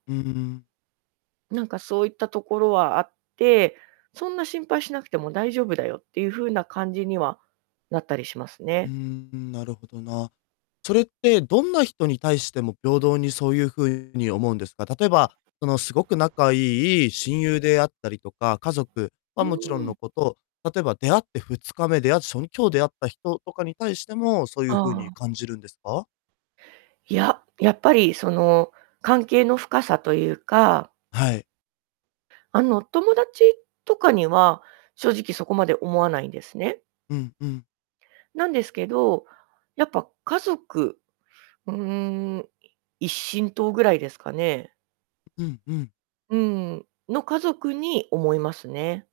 ふーん。なんかそういったところはあって、そんな心配しなくても大丈夫だよっていう風な感じにはなったりしますうーね。ん、なるほどな。それって、どんな人に対しても平等にそういう風に思うんですか？例えば、そのすごく仲いい親友であったりとか、家族うはもちろんーのん。こと、例えば出会って2日目出会って、しょに今日出会った人とかに対しても、そういあう風にあ。感じるんですか？いや、やっぱりその関係の深さというか。はい。あの友達とかには、正直そこまで思わないんですね。うんうん。なんですけど、やっぱ家族、うん、一親等ぐらいですかね。うんうん。うーん、の家族に思いますね。